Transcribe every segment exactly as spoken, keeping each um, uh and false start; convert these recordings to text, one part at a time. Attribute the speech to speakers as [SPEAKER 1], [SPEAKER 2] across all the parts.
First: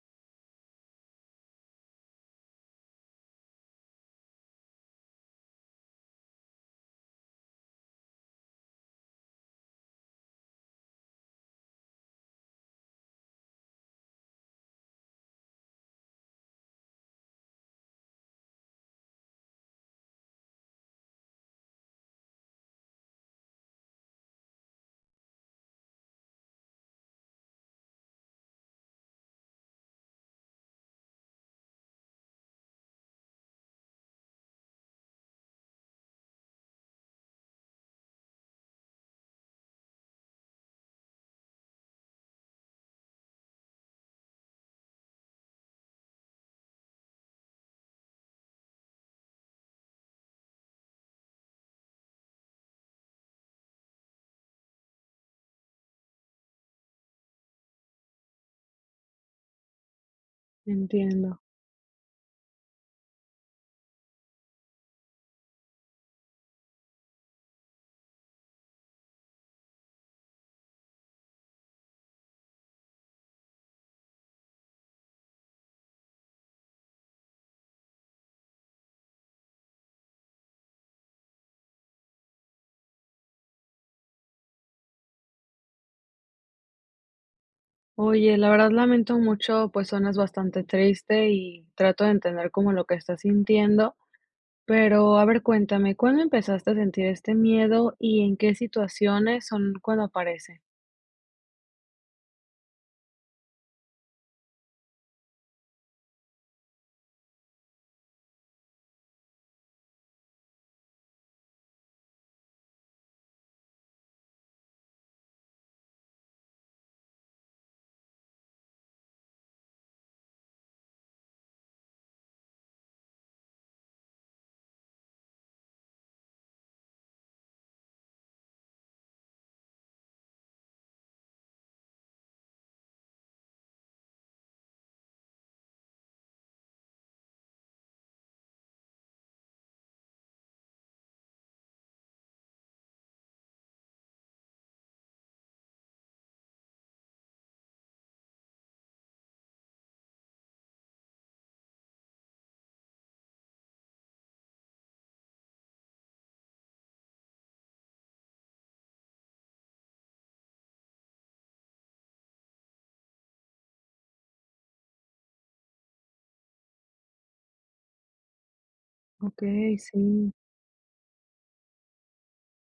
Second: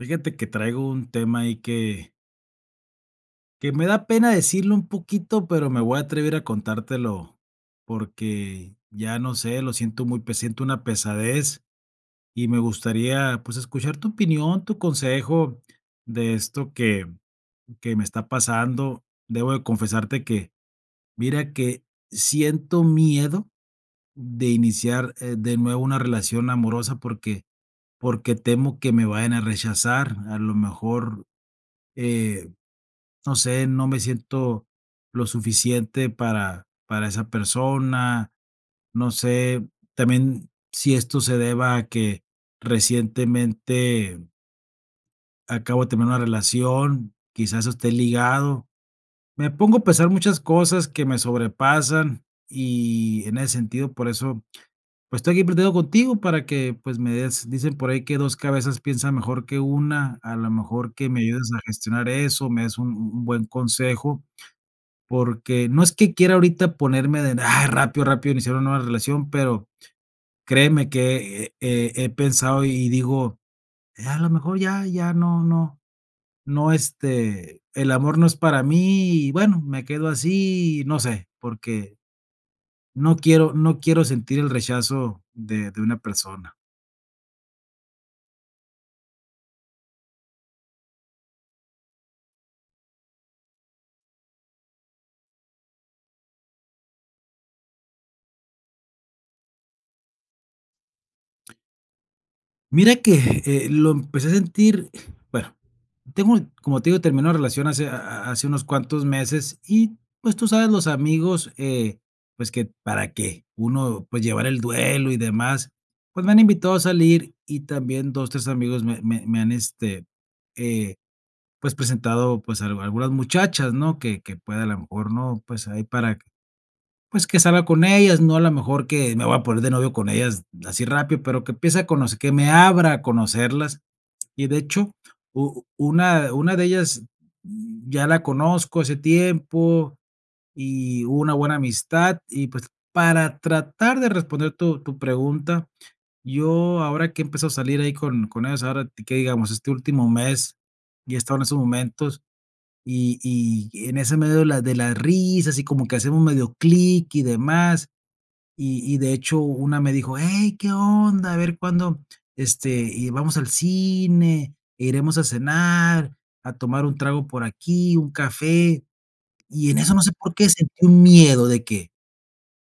[SPEAKER 1] Fíjate que traigo un tema ahí que que me da pena decirlo un poquito, pero, me voy a atrever a contártelo. Porque, ya no sé, lo siento muy pe siento una pesadez y me gustaría, pues, escuchar tu opinión, tu consejo de esto que que me está pasando. Debo de confesarte que, mira, que siento miedo de iniciar, eh, de nuevo una relación amorosa, porque porque temo que me vayan a rechazar. A lo mejor, eh, no sé, no me siento lo suficiente para para esa persona. No sé, también si esto se deba a que recientemente acabo de terminar una relación, quizás esté ligado. Me pongo a pensar muchas cosas que me sobrepasan y en ese sentido, por eso, pues, estoy aquí platicando contigo para que, pues, me des dicen por ahí que dos cabezas piensan mejor que una A la mejor que me
[SPEAKER 2] Entiendo.
[SPEAKER 1] ayudes a gestionar eso, me des un un un buen consejo. Porque, no es que quiera ahorita ponerme de, ah, rápido, rápido iniciar una nueva relación, pero, créeme que eh eh eh eh, pensado y digo, ya, a lo mejor ya ya no no no, este, el amor no es para mí y bueno me quedo así, no sé, porque, no quiero no quiero sentir el rechazo de de una persona.
[SPEAKER 2] Oye, la verdad lamento mucho, pues, suenas bastante triste y trato de entender como lo que estás sintiendo, pero, a ver, cuéntame, ¿cuándo empezaste a sentir este miedo y en qué situaciones son cuando aparece?
[SPEAKER 1] Mira que, eh, lo empecé a sentir, bueno, tengo, como te digo, terminé una relación hace ha ha hace unos cuantos meses y, pues, tú sabes, los amigos, eh, pues, que para que uno, pues, llevar el duelo y demás, pues, me han invitado a salir y también dos, tres, amigos me me me han, este, eh, pues, presentado, pues, al algunas muchachas, ¿no? Que que pueda, a lo mejor, ¿no? Pues, ahí para, pues, que salga con ellas. No, a la mejor que me voy a poner de novio con ellas así rápido, pero, que empiece a conocer que me abra a conocerlas. Y de hecho, u una una de ellas, mm, ya la conozco hace tiempo, y hubo una buena amistad y pues, para tratar de responder tu tu pregunta, yo ahora que he empezado a salir ahí con con ellos, ahora te que digamos este último mes y he estado en estos momentos y y en ese medio de la de las risas y como que hacemos medio clic y demás. Y y de hecho una me dijo, hey, qué onda, a ver cuándo, este, y vamos al cine, iremos a cenar, a tomar un trago por aquí, un café. Y
[SPEAKER 2] Okey.
[SPEAKER 1] en eso no sé
[SPEAKER 2] Sí.
[SPEAKER 1] por qué sentí un miedo de que,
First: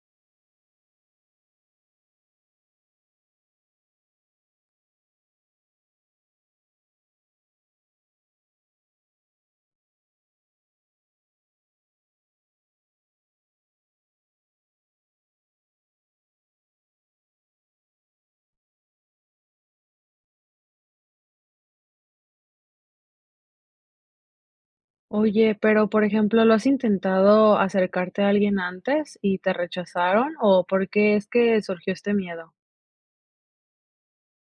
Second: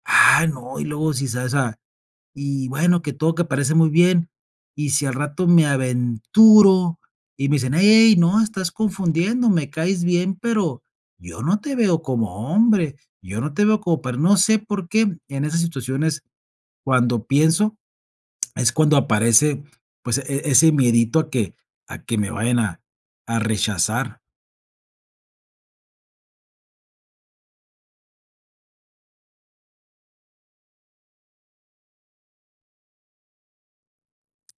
[SPEAKER 1] ah, no, y luego si se hace, y bueno, que todo, que parece muy bien, y si al rato me aventuro, y me dicen, hey hey, no, estás confundiendo, me caes bien, pero, yo no te veo como hombre, yo no te veo como per no sé, por qué, en esas situaciones cuando pienso es cuando aparece, pues, e ese miedito a que a que me vayan a a rechazar.
[SPEAKER 2] Oye, pero, por ejemplo, lo has intentado acercarte a alguien antes y te rechazaron, ¿o por qué es que surgió este miedo?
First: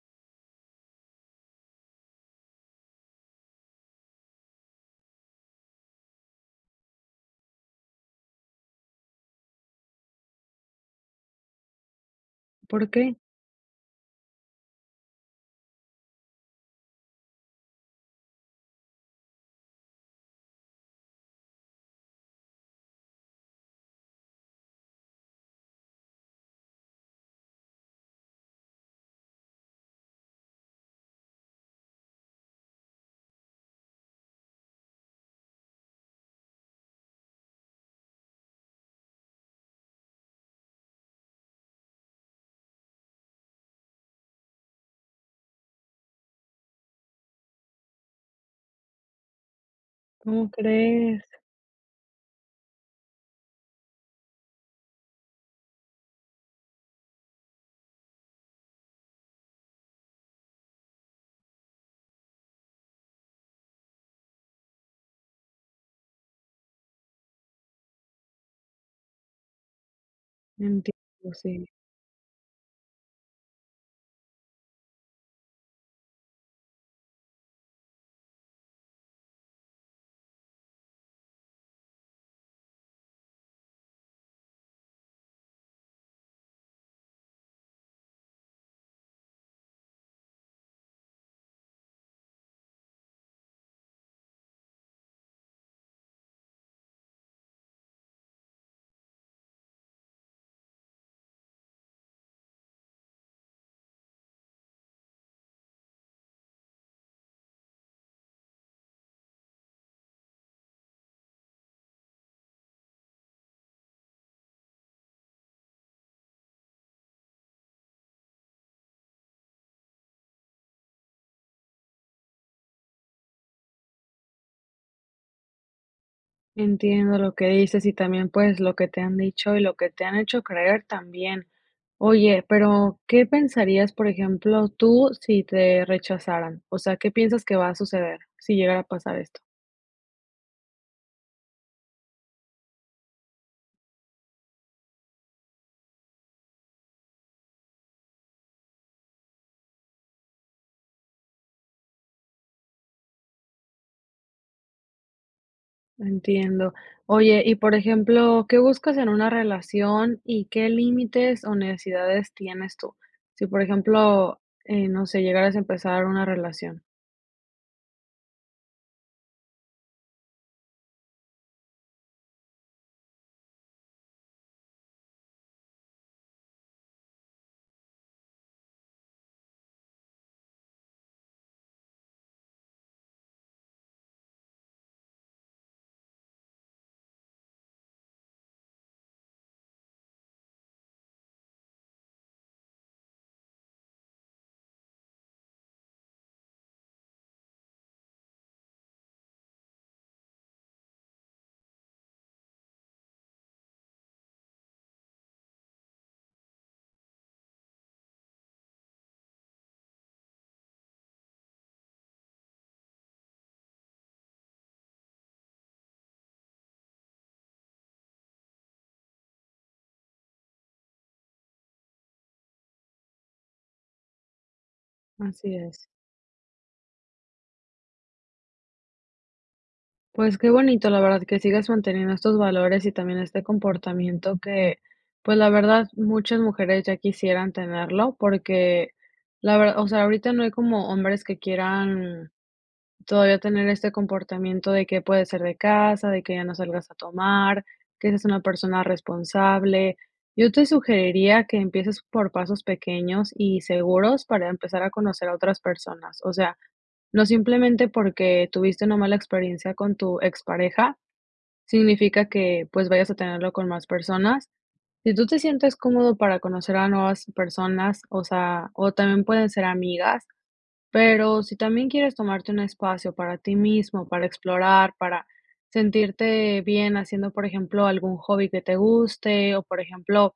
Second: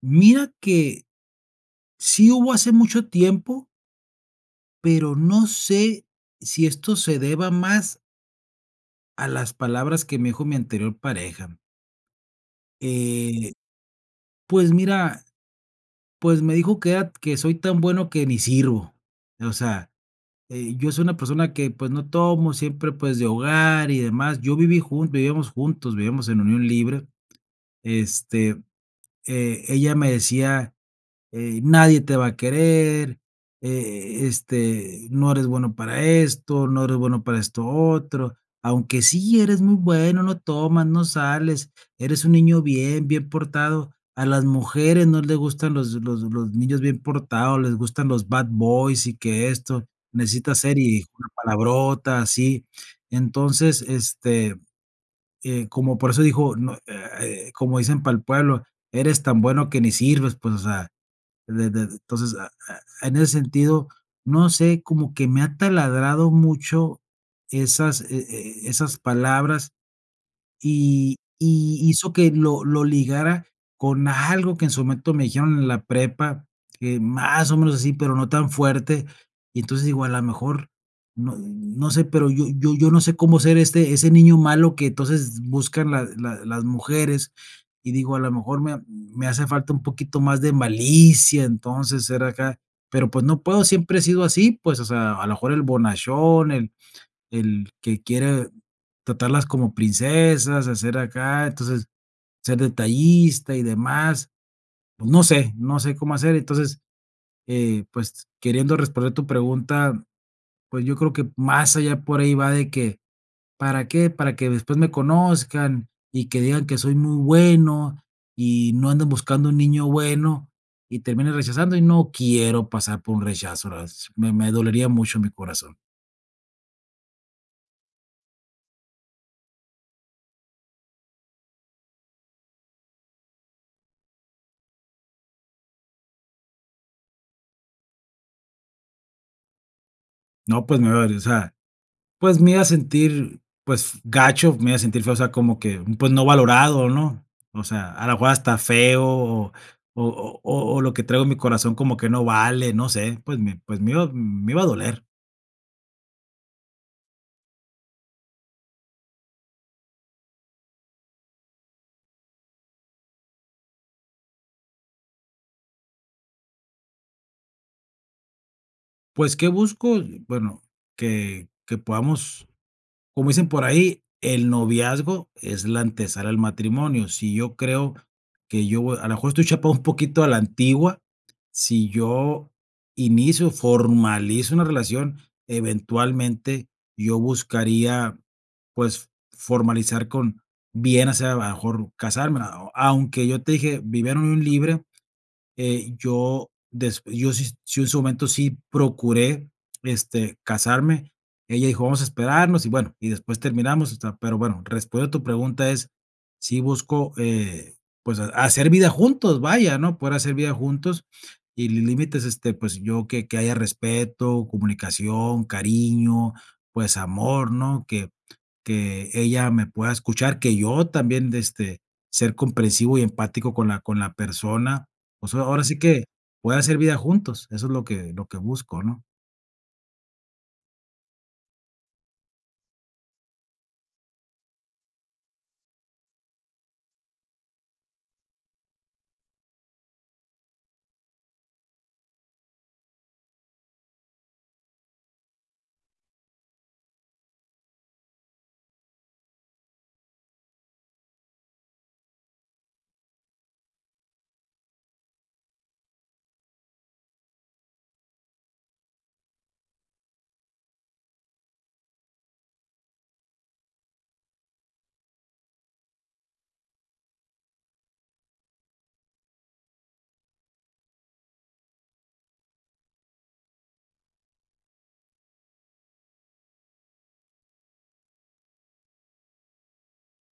[SPEAKER 1] Mira que, sí hubo hace mucho tiempo pero, no sé, si esto se deba más a las palabras que me dijo mi anterior pareja.
[SPEAKER 2] ¿Por qué?
[SPEAKER 1] Eh, pues, mira, pues, me dijo que era que soy tan bueno que ni sirvo. O sea, eh, yo soy una persona que, pues, no tomo, siempre, pues, de hogar y demás. Yo viví jun vivíamos juntos, vivíamos en unión libre. Este, eh, ella me decía: "Eh, nadie te va a querer, eh, este, no eres bueno para esto, no eres bueno para esto otro, aunque sí eres muy bueno, no tomas, no sales, eres un niño bien bien portado. A las mujeres no le gustan los los los niños bien portados, les gustan los bad boys y que esto.
[SPEAKER 2] ¿Como
[SPEAKER 1] Necesitas ser", y dijo
[SPEAKER 2] crees?
[SPEAKER 1] una palabrota, así. Entonces, este, eh, como por eso dijo, no, eh, [unintelligible] como dicen para el pueblo, eres tan bueno que ni sirves. Pues, o sea, de de entonces, a e e en ese sentido, no sé, como que me ha taladrado mucho esas, e e esas palabras, y
[SPEAKER 2] Entiendo, sí.
[SPEAKER 1] y hizo que lo lo ligara con algo, que en su momento me dijeron en la prepa, eh, más o menos así, pero, no tan fuerte. Y entonces digo: "A la mejor, no no sé, pero yo yo yo no sé cómo ser ese ese niño malo que entonces buscan la la las mujeres", y digo: "A la mejor me ha me hace falta un poquito más de malicia", entonces, ser acá. Pero, pues, no puedo, siempre he sido así. Pues, o sea, a lo mejor el bonachón, el el que quiere tratarlas como princesas, a ser acá, entonces, ser detallista y demás. Pues, no sé no sé cómo hacer. Entonces, eh, pues, queriendo responder tu pregunta, pues, yo creo que más allá por ahí va de que: "¿Para qué? Para que después me conozcan y que digan que soy muy bueno, y no andan buscando un niño bueno", y terminan rechazando y no quiero pasar por un rechazo, otra vez, me me dolería mucho mi corazón.
[SPEAKER 2] Entiendo, lo que dices y también, pues, lo que te han dicho y lo que te han hecho creer también. Oye, pero, ¿qué pensarías, por ejemplo, tú, sí te rechazaran? O sea, ¿qué piensas que va a suceder sí llegara a pasar esto?
[SPEAKER 1] No, pues, me va a, o sea, pues, me iba a sentir, pues gacho, me iba a sentir feo, o sea, como que, pues no valorado, ¿no? O sea, a lo mejor hasta feo, o o o o lo que traigo en mi corazón, como que no vale, no sé, pues, me pues, me me iba me iba a doler.
[SPEAKER 2] Entiendo. Oye, y por ejemplo, ¿qué buscas en una relación y qué límites, o necesidades tienes tú? Sí, por ejemplo, eh, no sé, llegaras a empezar una relación.
[SPEAKER 1] Pues, ¿qué busco? Bueno, que que podamos, como dicen por ahí, el noviazgo es la ante sala al matrimonio. Si yo creo que yo voy a lo mejor estoy chapado un poquito a la antigua. Si yo inicio, formalizo una relación, eventualmente yo buscaría, pues, formalizar con, bien hacer, a lo mejor casarme. Ah, o, aunque yo te dije, vivir en unión libre, eh, yo, des yo si, si en su momento sí procuré, este, casarme. Ella dijo: "Vamos a esperarnos" y bueno y después terminamos, o sea. Pero bueno, respondiendo a tu pregunta es, sí busco, eh, pues, ha hacer vida juntos, vaya, ¿no? Poder hacer vida juntos y li límites, este, pues, yo que, que haya respeto, comunicación, cariño, pues, amor, ¿no? Que que ella me pueda escuchar, que yo también, este, ser comprensivo y empático con la con la persona, o sea,
[SPEAKER 2] Así
[SPEAKER 1] ahora
[SPEAKER 2] es.
[SPEAKER 1] sí que poder hacer vida juntos, eso es lo que lo que busco, ¿no?
[SPEAKER 2] Pues, qué bonito, la verdad, que sigas manteniendo estos valores y también este comportamiento que, pues la verdad, muchas mujeres ya quisieran tenerlo, porque, la ver o sea, ahorita no hay como hombres que quieran todavía tener este comportamiento, de que puede ser de casa, de que ya no salgas a tomar, que seas una persona responsable. Yo te sugeriría que empieces por pasos pequeños y seguros, para empezar a conocer a otras personas. O sea, no simplemente porque, tuviste una mala experiencia con tu expareja, significa que, pues, vayas a tenerlo con más personas. Si tú te sientes cómodo para conocer a nuevas personas, o sea, o también pueden ser amigas. Pero, si también quieres tomarte un espacio para ti mismo, para explorar, para sentirte bien haciendo, por ejemplo, algún hobby que te guste. O, por ejemplo,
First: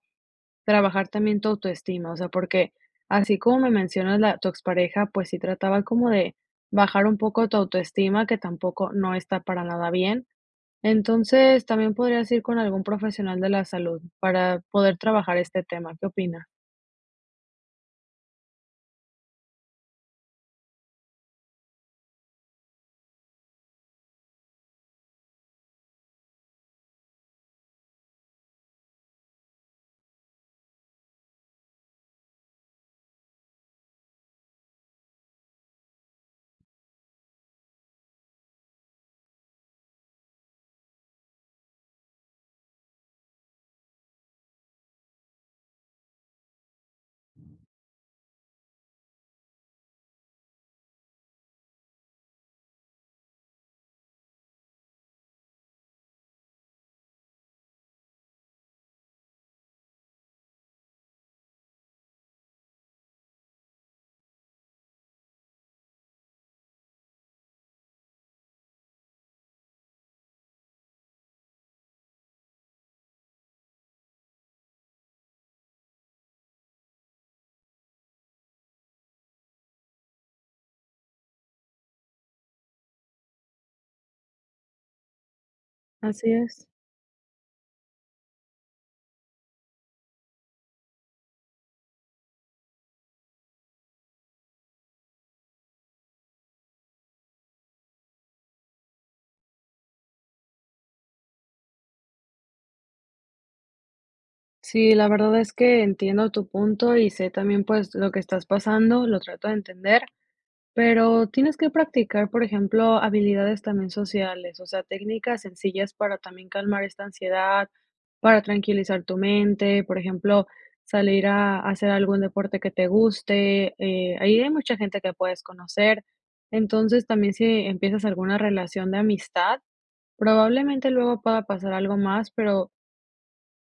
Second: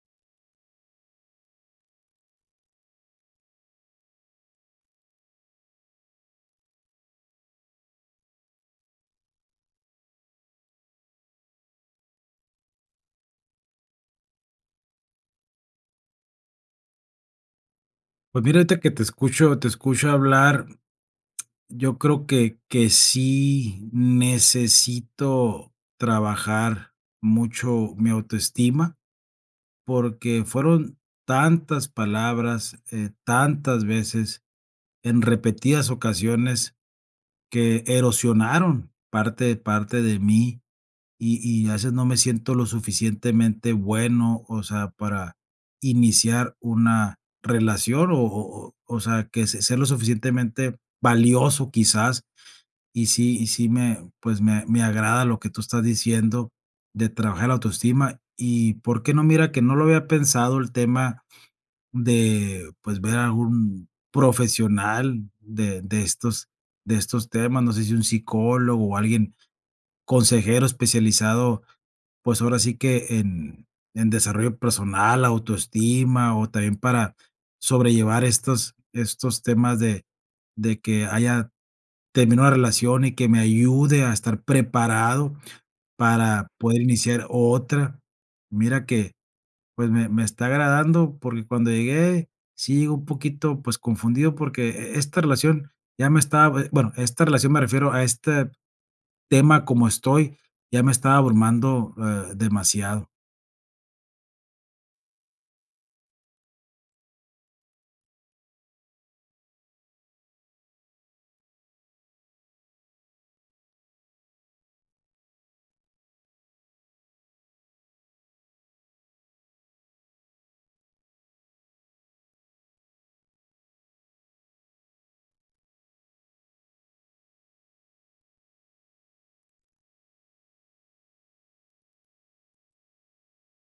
[SPEAKER 2] trabajar también tu autoestima, o sea, porque, así como me mencionas la tu expareja, pues sí, trataba como de bajar un poco tu autoestima, que tampoco no está para nada bien. Entonces, también podrías ir con algún profesional de la salud, para poder trabajar este tema, ¿qué opina?
[SPEAKER 1] Pues, mira, ahorita que te escucho te escucho hablar, yo creo que que sí necesito trabajar mucho mi autoestima, porque, fueron tantas palabras, eh, tantas veces, en repetidas ocasiones, que erosionaron parte parte de mí, y y a veces no me siento lo suficientemente bueno, o sea, para iniciar una relación o o o sea, que sea lo suficientemente valioso quizás. Y sí y sí me, pues, me me agrada lo que tú estás diciendo, de trabajar la autoestima y por qué no, mira que no lo había pensado el tema de, pues, ver a un profesional de de estos de estos temas. No sé, si un psicólogo o alguien, consejero especializado, pues, ahora sí que en en desarrollo personal, la autoestima, o también para sobrellevar estos estos temas de de que haya terminado la relación y que me ayude a estar preparado
[SPEAKER 2] Así
[SPEAKER 1] para
[SPEAKER 2] es.
[SPEAKER 1] poder iniciar otra. Mira que, pues, me me está agradando porque, cuando llegué, sí llegue un poquito, pues, confundido porque, e esta relación ya me está, bue bueno, esta relación, me refiero a este tema como estoy ya me está abrumando, eh, demasiado.
[SPEAKER 2] Sí, la verdad es que entiendo tu punto y sé también, pues, lo que estás pasando, lo trato de entender. Pero, tienes que practicar, por ejemplo, habilidades también sociales, o sea, técnicas sencillas para también calmar esta ansiedad, para tranquilizar tu mente, por ejemplo, salir a hacer algún deporte que te guste. Eh, ahí hay mucha gente que puedes conocer. Entonces, también, si empiezas alguna relación de amistad, probablemente luego pueda pasar algo más, pero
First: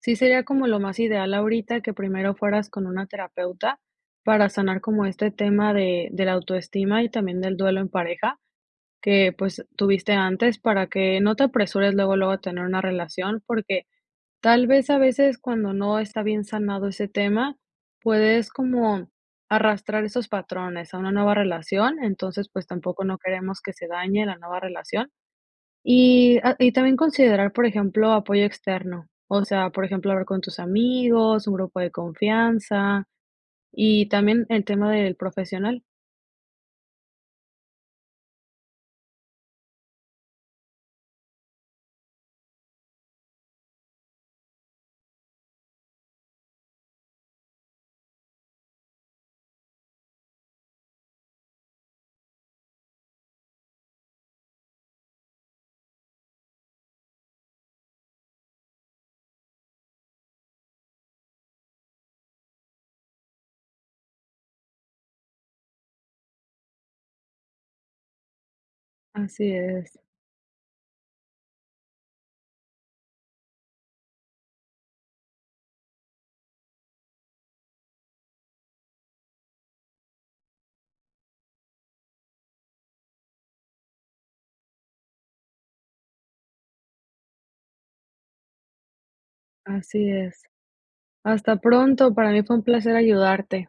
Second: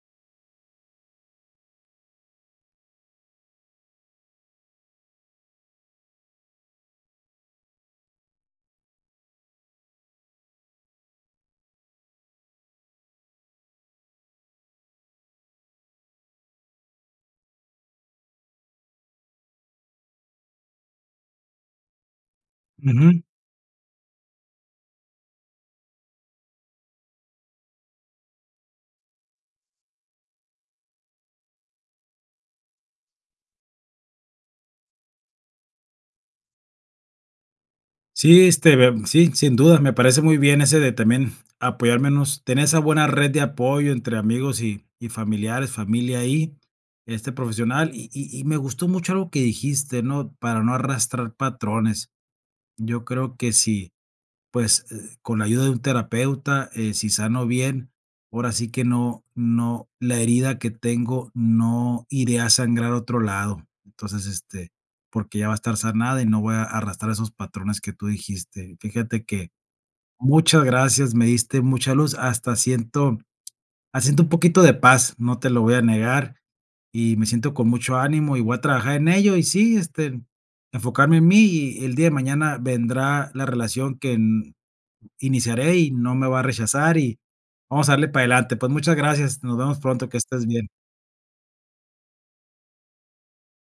[SPEAKER 2] sí sería como lo más ideal ahorita, que primero fueras con una terapeuta. Para sanar como este tema de de la autoestima y también del duelo en pareja. Que, pues, tuviste antes para que no te apresures luego, luego tener una relación, porque, tal vez, a veces cuando no está bien sanado ese tema, puedes como arrastrar esos patrones a una nueva relación. Entonces, pues, tampoco no
[SPEAKER 1] Ujú.
[SPEAKER 2] queremos que se dañe la nueva relación. Y, ah, y también considerar, por ejemplo, apoyo externo, o sea, por ejemplo, hablar con tus amigos, un grupo de confianza, y también el tema del profesional.
[SPEAKER 1] Sí, este, de sí, sin dudas me parece muy bien ese de también apoyarnos, tener esa buena red de apoyo entre amigos y y familiares, familia ahí, este profesional. Y y y me gustó mucho algo que dijiste, ¿no? Para no arrastrar patrones. Yo creo que sí, pues, eh, con la ayuda de un terapeuta, eh, sí sano bien, ahora sí que no no, la herida que tengo, no iría a sangrar a otro lado. Entonces, este, porque, ya va a estar sanada y no voy a arrastrar esos patrones que tú dijiste. Fíjate que
[SPEAKER 2] Así es.
[SPEAKER 1] muchas gracias, me diste mucha luz, hasta siento siento un poquito de paz, no te lo voy a negar. Y me siento con mucho ánimo y voy a trabajar en ello. Y sí, este, enfocarme en mí y el día de mañana vendrá la relación que, mm, iniciaré y no me va a rechazar y vamos a darle para adelante. Pues muchas gracias, nos vemos pronto,
[SPEAKER 2] Así
[SPEAKER 1] que
[SPEAKER 2] es.
[SPEAKER 1] estés bien.
[SPEAKER 2] Hasta pronto, para mí fue un placer ayudarte.